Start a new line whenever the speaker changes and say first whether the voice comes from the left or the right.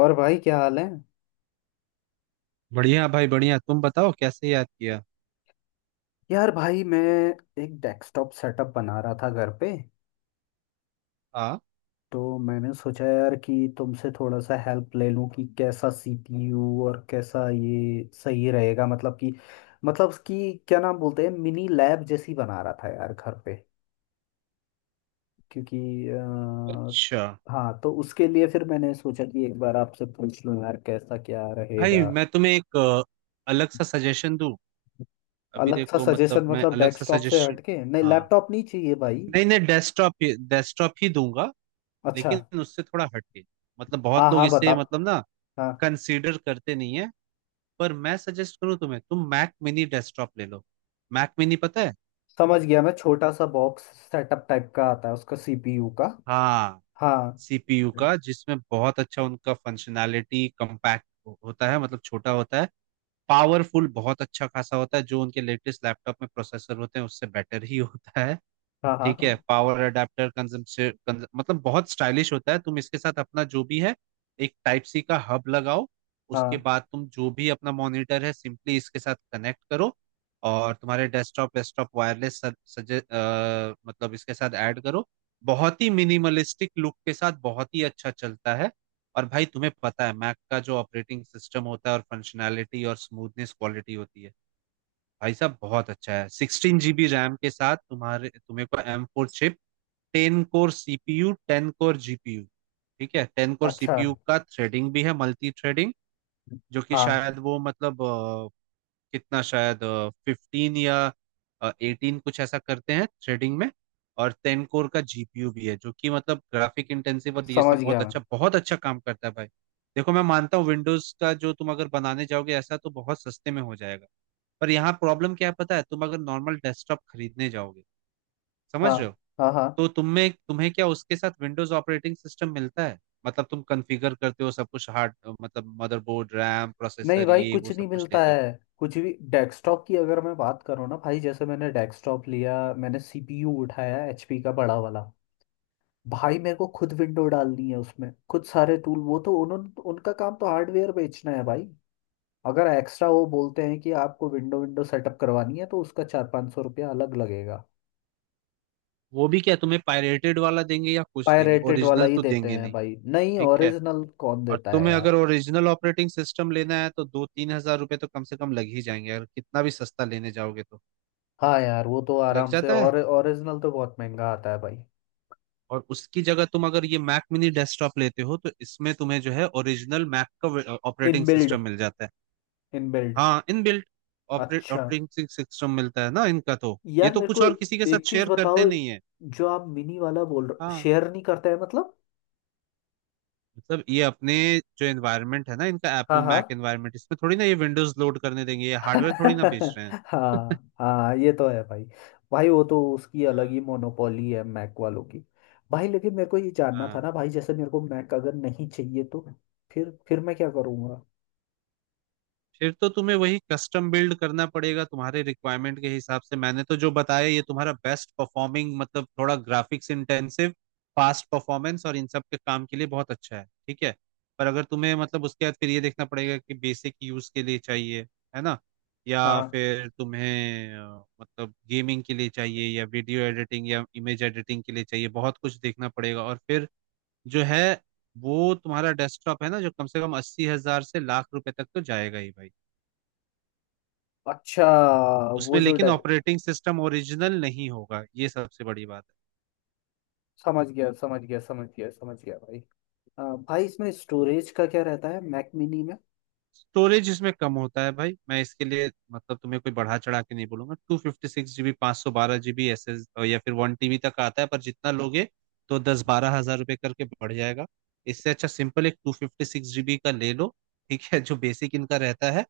left: और भाई क्या हाल है।
right: बढ़िया भाई बढ़िया। तुम बताओ कैसे याद किया।
left: यार भाई मैं एक डेस्कटॉप सेटअप बना रहा था घर पे।
right: हाँ,
left: तो मैंने सोचा यार कि तुमसे थोड़ा सा हेल्प ले लूं कि कैसा सीपीयू और कैसा ये सही रहेगा। मतलब कि क्या नाम बोलते हैं, मिनी लैब जैसी बना रहा था यार घर पे। क्योंकि
right: अच्छा।
left: हाँ, तो उसके लिए फिर मैंने सोचा कि एक बार आपसे पूछ लूं यार कैसा क्या
right: भाई
left: रहेगा।
right: मैं तुम्हें एक अलग सा सजेशन दूं। अभी
left: अलग सा
right: देखो,
left: सजेशन
right: मतलब मैं
left: मतलब
right: अलग सा
left: डेस्कटॉप से
right: सजेशन।
left: हटके? नहीं,
right: हाँ,
left: लैपटॉप नहीं चाहिए भाई।
right: नहीं नहीं, डेस्कटॉप ही डेस्कटॉप ही दूंगा।
left: अच्छा।
right: लेकिन उससे थोड़ा हटके। मतलब बहुत
left: हाँ
right: लोग
left: हाँ, बता।
right: इसे मतलब ना
left: हाँ।
right: कंसीडर करते नहीं है। पर मैं सजेस्ट करूँ तुम्हें, तुम मैक मिनी डेस्कटॉप ले लो। मैक मिनी पता है।
left: समझ गया मैं, छोटा सा बॉक्स सेटअप टाइप का आता है, उसका सीपीयू का।
right: हाँ,
left: हाँ
right: सीपीयू का, जिसमें बहुत अच्छा उनका फंक्शनैलिटी कम्पैक्ट होता है मतलब छोटा होता है। पावरफुल बहुत अच्छा खासा होता है, जो उनके लेटेस्ट लैपटॉप में प्रोसेसर होते हैं उससे बेटर ही होता है।
left: हाँ।
right: ठीक है।
left: हाँ
right: पावर अडेप्टर कंजम्पशन मतलब बहुत स्टाइलिश होता है। तुम इसके साथ अपना जो भी है एक टाइप सी का हब लगाओ। उसके
left: हाँ।
right: बाद तुम जो भी अपना मॉनिटर है सिंपली इसके साथ कनेक्ट करो। और तुम्हारे डेस्कटॉप वेस्कटॉप वायरलेस मतलब इसके साथ ऐड करो। बहुत ही मिनिमलिस्टिक लुक के साथ बहुत ही अच्छा चलता है। और भाई तुम्हें पता है, मैक का जो ऑपरेटिंग सिस्टम होता है और फंक्शनैलिटी और स्मूथनेस क्वालिटी होती है, भाई साहब बहुत अच्छा है। 16 जीबी रैम के साथ तुम्हारे तुम्हें को M4 chip, 10 core CPU, 10 core GPU. ठीक है। टेन कोर
left: अच्छा।
right: सीपीयू का थ्रेडिंग भी है, मल्टी थ्रेडिंग, जो कि
left: हाँ।
right: शायद वो कितना शायद 15 या 18 कुछ ऐसा करते हैं थ्रेडिंग में। और 10 कोर का जीपीयू भी है, जो कि मतलब ग्राफिक इंटेंसिव और ये
left: समझ
right: सब
left: गया मैं।
right: बहुत अच्छा काम करता है भाई। देखो, मैं मानता हूँ विंडोज का जो तुम अगर बनाने जाओगे ऐसा तो बहुत सस्ते में हो जाएगा। पर यहाँ प्रॉब्लम क्या है पता है, तुम अगर नॉर्मल डेस्कटॉप खरीदने जाओगे,
left: हाँ
right: समझ रहे हो,
left: हाँ हाँ।
right: तो तुम्हें तुम्हें क्या उसके साथ विंडोज ऑपरेटिंग सिस्टम मिलता है? मतलब तुम कॉन्फ़िगर करते हो सब कुछ, हार्ड मतलब मदरबोर्ड, रैम,
left: नहीं
right: प्रोसेसर,
left: भाई,
right: ये
left: कुछ
right: वो सब
left: नहीं
right: कुछ
left: मिलता
right: लेते हो।
left: है। कुछ भी डेस्कटॉप की अगर मैं बात करूँ ना भाई, जैसे मैंने डेस्कटॉप लिया, मैंने सीपीयू उठाया एचपी का बड़ा वाला। भाई मेरे को खुद विंडो डालनी है उसमें, खुद सारे टूल। वो तो उन्होंने, उनका काम तो हार्डवेयर बेचना है भाई। अगर एक्स्ट्रा वो बोलते हैं कि आपको विंडो विंडो सेटअप करवानी है तो उसका 400 500 रुपया अलग लगेगा।
right: वो भी क्या तुम्हें पायरेटेड वाला देंगे या कुछ देंगे,
left: पायरेटेड वाला
right: ओरिजिनल
left: ही
right: तो
left: देते
right: देंगे
left: हैं
right: नहीं।
left: भाई, नहीं
right: ठीक है।
left: ओरिजिनल कौन
right: और
left: देता है
right: तुम्हें अगर
left: यार।
right: ओरिजिनल ऑपरेटिंग सिस्टम लेना है तो 2-3 हज़ार रुपए तो कम से कम लग ही जाएंगे, अगर कितना भी सस्ता लेने जाओगे तो।
left: हाँ यार वो तो
right: लग
left: आराम से,
right: जाता है।
left: और ओरिजिनल तो बहुत महंगा आता है भाई।
right: और उसकी जगह तुम अगर ये मैक मिनी डेस्कटॉप लेते हो तो इसमें तुम्हें जो है ओरिजिनल मैक का ऑपरेटिंग
left: इनबिल्ड।
right: सिस्टम मिल जाता है।
left: इनबिल्ड।
right: हाँ इनबिल्ट
left: अच्छा।
right: ऑपरेटिंग सिस्टम मिलता है ना इनका, तो ये
left: यार
right: तो
left: मेरे
right: कुछ
left: को
right: और किसी के
left: एक
right: साथ
left: चीज
right: शेयर करते
left: बताओ,
right: नहीं है।
left: जो आप मिनी वाला बोल रहे,
right: हाँ,
left: शेयर नहीं करते हैं मतलब?
right: मतलब ये अपने जो एनवायरनमेंट है ना इनका,
left: हाँ
right: एप्पल
left: हाँ।
right: मैक एनवायरनमेंट, इसमें थोड़ी ना ये विंडोज लोड करने देंगे, ये हार्डवेयर थोड़ी ना बेच रहे हैं।
left: हाँ हाँ ये तो है भाई। भाई वो तो उसकी अलग ही मोनोपोली है मैक वालों की। भाई लेकिन मेरे को ये जानना था
right: हाँ।
left: ना भाई, जैसे मेरे को मैक अगर नहीं चाहिए तो फिर मैं क्या करूँगा?
right: फिर तो तुम्हें वही कस्टम बिल्ड करना पड़ेगा तुम्हारे रिक्वायरमेंट के हिसाब से। मैंने तो जो बताया ये तुम्हारा बेस्ट परफॉर्मिंग, मतलब थोड़ा ग्राफिक्स इंटेंसिव, फास्ट परफॉर्मेंस और इन सब के काम के लिए बहुत अच्छा है, ठीक है। पर अगर तुम्हें मतलब उसके बाद फिर ये देखना पड़ेगा कि बेसिक यूज के लिए चाहिए, है ना, या
left: हाँ।
right: फिर तुम्हें मतलब गेमिंग के लिए चाहिए या वीडियो एडिटिंग या इमेज एडिटिंग के लिए चाहिए, बहुत कुछ देखना पड़ेगा। और फिर जो है, वो तुम्हारा डेस्कटॉप है ना, जो कम से कम 80 हज़ार से लाख रुपए तक तो जाएगा ही भाई।
left: अच्छा।
right: उसमें
left: वो जो
right: लेकिन
left: डग,
right: ऑपरेटिंग सिस्टम ओरिजिनल नहीं होगा, ये सबसे बड़ी बात है।
left: समझ गया समझ गया समझ गया समझ गया भाई। भाई इसमें स्टोरेज का क्या रहता है मैक मिनी में?
right: स्टोरेज इसमें कम होता है भाई, मैं इसके लिए मतलब तुम्हें कोई बढ़ा चढ़ा के नहीं बोलूंगा। 256 जीबी, 512 जीबी एस एस, या फिर 1 टीबी तक आता है, पर जितना लोगे तो 10-12 हज़ार रुपए करके बढ़ जाएगा। इससे अच्छा सिंपल एक 256 जीबी का ले लो, ठीक है, जो बेसिक इनका रहता है।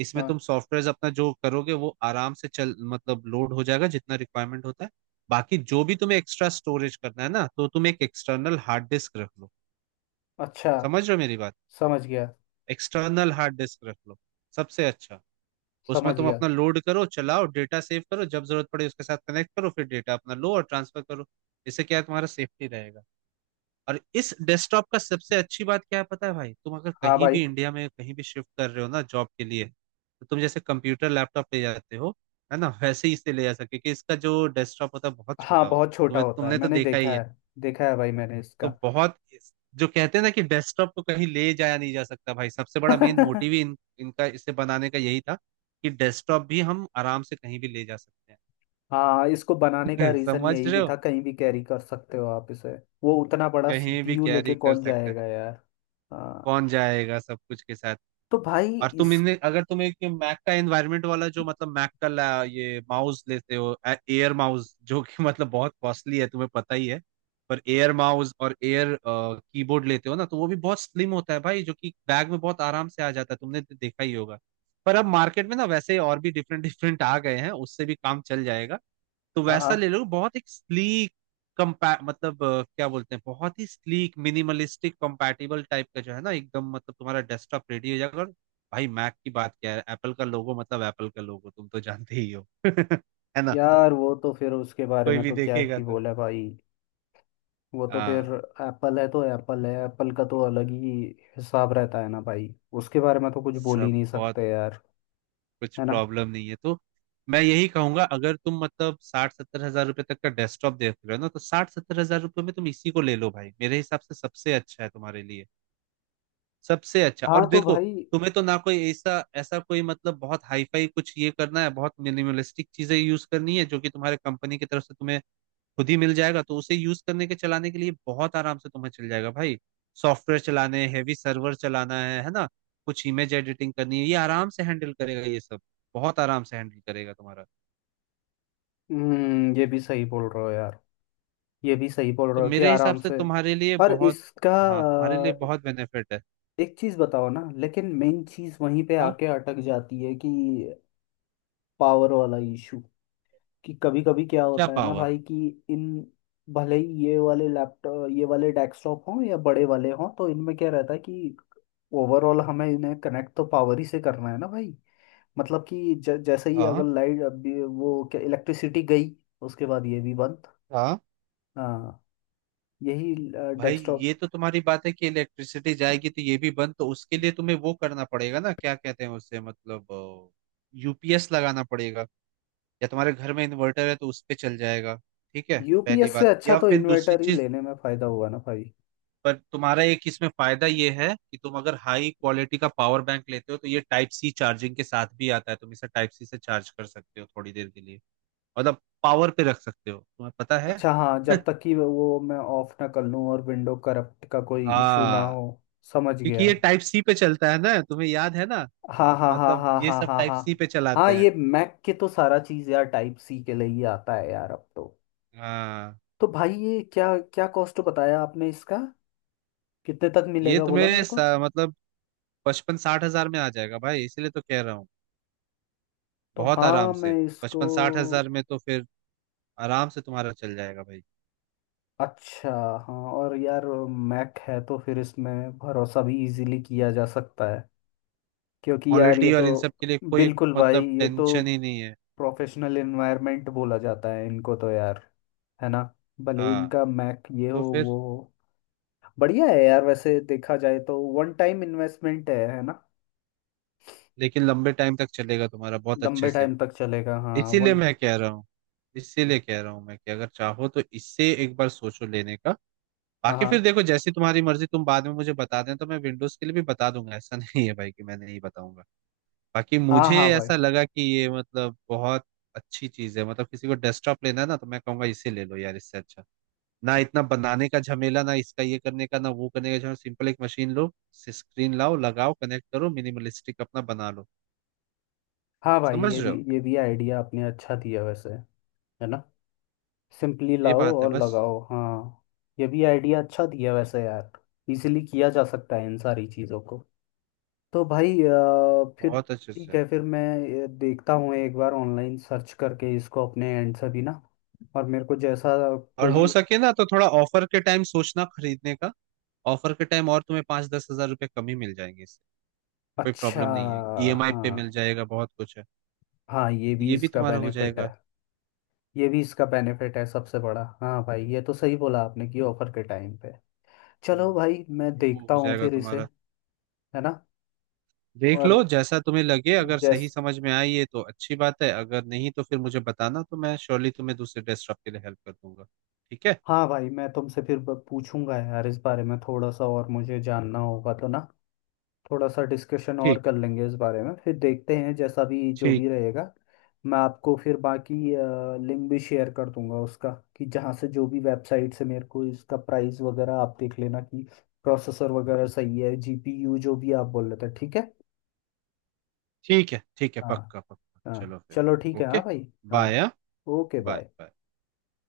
right: इसमें
left: हाँ।
right: तुम सॉफ्टवेयर अपना जो करोगे वो आराम से चल, मतलब लोड हो जाएगा, जितना रिक्वायरमेंट होता है। बाकी जो भी तुम्हें एक्स्ट्रा स्टोरेज करना है ना, तो तुम एक एक्सटर्नल हार्ड डिस्क रख लो।
left: अच्छा।
right: समझ रहे हो मेरी बात?
left: समझ गया।
right: एक्सटर्नल हार्ड डिस्क रख लो, सबसे अच्छा। उसमें
left: समझ
right: तुम
left: गया।
right: अपना लोड करो, चलाओ, डेटा सेव करो, जब जरूरत पड़े उसके साथ कनेक्ट करो, फिर डेटा अपना लो और ट्रांसफर करो। इससे क्या है, तुम्हारा सेफ्टी रहेगा। और इस डेस्कटॉप का सबसे अच्छी बात क्या है पता है भाई, तुम अगर
left: हाँ
right: कहीं
left: भाई।
right: भी इंडिया में कहीं भी शिफ्ट कर रहे हो ना जॉब के लिए, तो तुम जैसे कंप्यूटर लैपटॉप ले जाते हो, है ना, वैसे ही इसे ले जा सकते हो, क्योंकि इसका जो डेस्कटॉप होता है बहुत
left: हाँ
right: छोटा होता
left: बहुत
right: है,
left: छोटा
right: तुम्हें
left: होता है,
right: तुमने तो
left: मैंने
right: देखा ही
left: देखा
right: है।
left: है। देखा है भाई मैंने इसका।
right: तो बहुत, जो कहते हैं ना कि डेस्कटॉप को कहीं ले जाया नहीं जा सकता भाई, सबसे बड़ा मेन मोटिव ही इनका इसे बनाने का यही था कि डेस्कटॉप भी हम आराम से कहीं भी ले जा सकते
left: हाँ, इसको बनाने का
right: हैं।
left: रीज़न
right: समझ
left: यही
right: रहे
left: भी
right: हो,
left: था, कहीं भी कैरी कर सकते हो आप इसे। वो उतना बड़ा
right: कहीं भी
left: सीपीयू लेके
right: कैरी कर
left: कौन
right: सकते हैं।
left: जाएगा यार। हाँ।
right: कौन जाएगा सब कुछ के साथ?
left: तो भाई
right: और तुम
left: इस,
right: इन्हें अगर तुम एक मैक का एनवायरनमेंट वाला जो मतलब मैक का ये माउस लेते हो, एयर माउस, जो कि मतलब बहुत कॉस्टली है तुम्हें पता ही है। पर एयर माउस और एयर कीबोर्ड लेते हो ना तो वो भी बहुत स्लिम होता है भाई, जो कि बैग में बहुत आराम से आ जाता है, तुमने तो देखा ही होगा। पर अब मार्केट में ना वैसे और भी डिफरेंट डिफरेंट आ गए हैं, उससे भी काम चल जाएगा। तो
left: हाँ
right: वैसा
left: हाँ
right: ले लो, बहुत एक स्लीक क्या बोलते हैं, बहुत ही स्लीक मिनिमलिस्टिक कंपैटिबल टाइप का जो है ना, एकदम मतलब तुम्हारा डेस्कटॉप रेडी हो जाएगा। और भाई मैक की बात क्या है, एप्पल का लोगो, मतलब एप्पल का लोगो तुम तो जानते ही हो। है ना,
left: यार, वो तो फिर उसके बारे
right: कोई
left: में
right: भी
left: तो क्या
right: देखेगा
left: ही
right: तो।
left: बोला भाई। वो तो फिर
right: हाँ,
left: एप्पल है तो एप्पल है, एप्पल का तो अलग ही हिसाब रहता है ना भाई। उसके बारे में तो कुछ बोल ही
right: सब
left: नहीं
right: बहुत,
left: सकते यार,
right: कुछ
left: है ना।
right: प्रॉब्लम नहीं है तो। मैं यही कहूंगा, अगर तुम मतलब 60-70 हज़ार रुपए तक का डेस्कटॉप देख रहे हो ना, तो 60-70 हज़ार रुपए में तुम इसी को ले लो भाई, मेरे हिसाब से सबसे अच्छा है तुम्हारे लिए। सबसे अच्छा।
left: हाँ
right: और
left: तो
right: देखो,
left: भाई,
right: तुम्हें तो ना कोई ऐसा ऐसा, कोई मतलब बहुत हाई फाई कुछ ये करना है, बहुत मिनिमलिस्टिक चीजें यूज करनी है, जो कि तुम्हारे कंपनी की तरफ से तुम्हें खुद ही मिल जाएगा, तो उसे यूज करने के, चलाने के लिए बहुत आराम से तुम्हें चल जाएगा भाई। सॉफ्टवेयर चलाने, हैवी सर्वर चलाना है ना, कुछ इमेज एडिटिंग करनी है, ये आराम से हैंडल करेगा ये सब। बहुत आराम से हैंडल करेगा तुम्हारा।
left: ये भी सही बोल रहे हो यार। ये भी सही बोल
right: तो
left: रहे हो कि
right: मेरे हिसाब
left: आराम
right: से
left: से।
right: तुम्हारे लिए
left: और
right: बहुत,
left: इसका
right: हाँ तुम्हारे लिए
left: अ,
right: बहुत बेनिफिट है।
left: एक चीज बताओ ना, लेकिन मेन चीज वहीं पे
right: हाँ।
left: आके अटक जाती है कि पावर वाला इशू। कि कभी कभी क्या
right: क्या
left: होता है ना
right: पावर?
left: भाई कि इन, भले ही ये वाले लैपटॉप ये वाले डेस्कटॉप हों या बड़े वाले हों, तो इनमें क्या रहता है कि ओवरऑल हमें इन्हें कनेक्ट तो पावर ही से करना है ना भाई। मतलब कि जैसे ही अगर
right: हाँ
left: लाइट अभी, वो क्या इलेक्ट्रिसिटी गई, उसके बाद ये भी बंद।
right: हाँ
left: हाँ। यही
right: भाई,
left: डेस्कटॉप।
right: ये तो तुम्हारी बात है कि इलेक्ट्रिसिटी जाएगी तो ये भी बंद, तो उसके लिए तुम्हें वो करना पड़ेगा ना, क्या कहते हैं उससे, मतलब यूपीएस लगाना पड़ेगा, या तुम्हारे घर में इन्वर्टर है तो उस पे चल जाएगा। ठीक है पहली
left: यूपीएस से
right: बात,
left: अच्छा
right: या
left: तो
right: फिर दूसरी
left: इन्वर्टर ही
right: चीज
left: लेने में फ़ायदा हुआ ना भाई।
right: पर तुम्हारा एक इसमें फायदा ये है कि तुम अगर हाई क्वालिटी का पावर बैंक लेते हो तो ये टाइप सी चार्जिंग के साथ भी आता है, तुम इसे टाइप सी से चार्ज कर सकते हो थोड़ी देर के लिए, मतलब पावर पे रख सकते हो, तुम्हें पता है।
left: अच्छा, हाँ, जब तक कि वो मैं ऑफ ना कर लूँ और विंडो करप्ट का कोई इशू ना
right: हाँ,
left: हो। समझ
right: क्योंकि
left: गया।
right: ये टाइप सी पे चलता है ना, तुम्हें याद है ना,
left: हाँ हाँ हाँ
right: मतलब
left: हाँ
right: ये
left: हाँ
right: सब
left: हाँ
right: टाइप
left: हाँ।
right: सी पे
left: हाँ
right: चलाते हैं।
left: ये मैक के तो सारा चीज़ यार टाइप सी के लिए ही आता है यार अब तो।
right: हाँ।
left: तो भाई ये क्या, क्या कॉस्ट बताया आपने इसका, कितने तक
right: ये
left: मिलेगा बोला
right: तुम्हें
left: मेरे
right: स-
left: को?
right: मतलब 55-60 हज़ार में आ जाएगा भाई, इसीलिए तो कह रहा हूँ।
left: तो
right: बहुत
left: हाँ
right: आराम से
left: मैं इसको,
right: 55-60 हज़ार में तो फिर आराम से तुम्हारा चल जाएगा भाई।
left: अच्छा। हाँ और यार, मैक है तो फिर इसमें भरोसा भी इजीली किया जा सकता है, क्योंकि यार ये
right: क्वालिटी और
left: तो,
right: इन सब के लिए कोई
left: बिल्कुल भाई
right: मतलब
left: ये तो
right: टेंशन ही नहीं है।
left: प्रोफेशनल एनवायरनमेंट बोला जाता है इनको तो यार, है ना। भले
right: हाँ,
left: इनका मैक ये हो
right: तो फिर
left: वो हो, बढ़िया है यार। वैसे देखा जाए तो वन टाइम इन्वेस्टमेंट है ना।
right: लेकिन लंबे टाइम तक चलेगा तुम्हारा बहुत अच्छे
left: लंबे
right: से।
left: टाइम तक चलेगा, हाँ।
right: इसीलिए
left: वन।
right: मैं कह रहा हूँ, इसीलिए कह रहा हूँ मैं, कि अगर चाहो तो इससे एक बार सोचो लेने का।
left: हाँ
right: बाकी फिर
left: हाँ।
right: देखो, जैसी तुम्हारी मर्जी, तुम बाद में मुझे बता दें तो मैं विंडोज के लिए भी बता दूंगा, ऐसा नहीं है भाई कि मैं नहीं बताऊंगा। बाकी
left: हाँ
right: मुझे
left: हाँ भाई।
right: ऐसा लगा कि ये मतलब बहुत अच्छी चीज है, मतलब किसी को डेस्कटॉप लेना है ना, तो मैं कहूंगा इसे ले लो यार, इससे अच्छा। ना इतना बनाने का झमेला, ना इसका ये करने का, ना वो करने का झमेला, सिंपल एक मशीन लो, स्क्रीन लाओ, लगाओ, कनेक्ट करो, मिनिमलिस्टिक अपना बना लो।
left: हाँ भाई
right: समझ
left: ये
right: रहे
left: भी,
right: हो,
left: ये भी आइडिया आपने अच्छा दिया वैसे, है ना। सिंपली
right: ये
left: लाओ
right: बात है
left: और
right: बस,
left: लगाओ, हाँ। ये भी आइडिया अच्छा दिया वैसे यार। इजीली किया जा सकता है इन सारी चीज़ों को। तो भाई फिर
right: बहुत अच्छे
left: ठीक
right: से।
left: है, फिर मैं ये देखता हूँ एक बार ऑनलाइन सर्च करके इसको अपने एंड से भी ना। और मेरे को जैसा
right: और हो
left: कोई,
right: सके ना तो थोड़ा ऑफर के टाइम सोचना खरीदने का। ऑफर के टाइम और तुम्हें 5-10 हज़ार रुपए कम ही मिल जाएंगे इससे। कोई
left: अच्छा।
right: प्रॉब्लम नहीं है, ईएमआई पे
left: हाँ
right: मिल जाएगा बहुत कुछ है।
left: हाँ ये भी
right: ये भी
left: इसका
right: तुम्हारा हो
left: बेनिफिट
right: जाएगा।
left: है। ये भी इसका बेनिफिट है सबसे बड़ा, हाँ भाई ये तो सही बोला आपने कि ऑफर के टाइम पे। चलो
right: हम्म,
left: भाई मैं
right: वो
left: देखता
right: हो
left: हूँ
right: जाएगा
left: फिर इसे,
right: तुम्हारा।
left: है ना।
right: देख
left: और
right: लो, जैसा तुम्हें लगे, अगर सही
left: जैस,
right: समझ में आई है तो अच्छी बात है, अगर नहीं तो फिर मुझे बताना, तो मैं श्योरली तुम्हें दूसरे ड्रेस शॉप के लिए हेल्प कर दूंगा। ठीक है।
left: हाँ भाई मैं तुमसे फिर पूछूंगा यार इस बारे में, थोड़ा सा और मुझे जानना होगा तो ना, थोड़ा सा डिस्कशन और
right: ठीक।
left: कर लेंगे इस बारे में, फिर देखते हैं जैसा भी, जो
right: ठीक
left: भी
right: है।
left: रहेगा। मैं आपको फिर बाकी लिंक भी शेयर कर दूंगा उसका, कि जहाँ से, जो भी वेबसाइट से मेरे को इसका प्राइस वगैरह आप देख लेना, कि प्रोसेसर वगैरह सही है, जीपीयू जो भी आप बोल रहे थे। ठीक है।
right: ठीक है। ठीक है
left: हाँ
right: पक्का पक्का,
left: हाँ,
right: चलो फिर।
left: चलो ठीक है। हाँ
right: ओके,
left: भाई। हाँ
right: bye.
left: Okay
right: bye
left: bye.
right: Bye.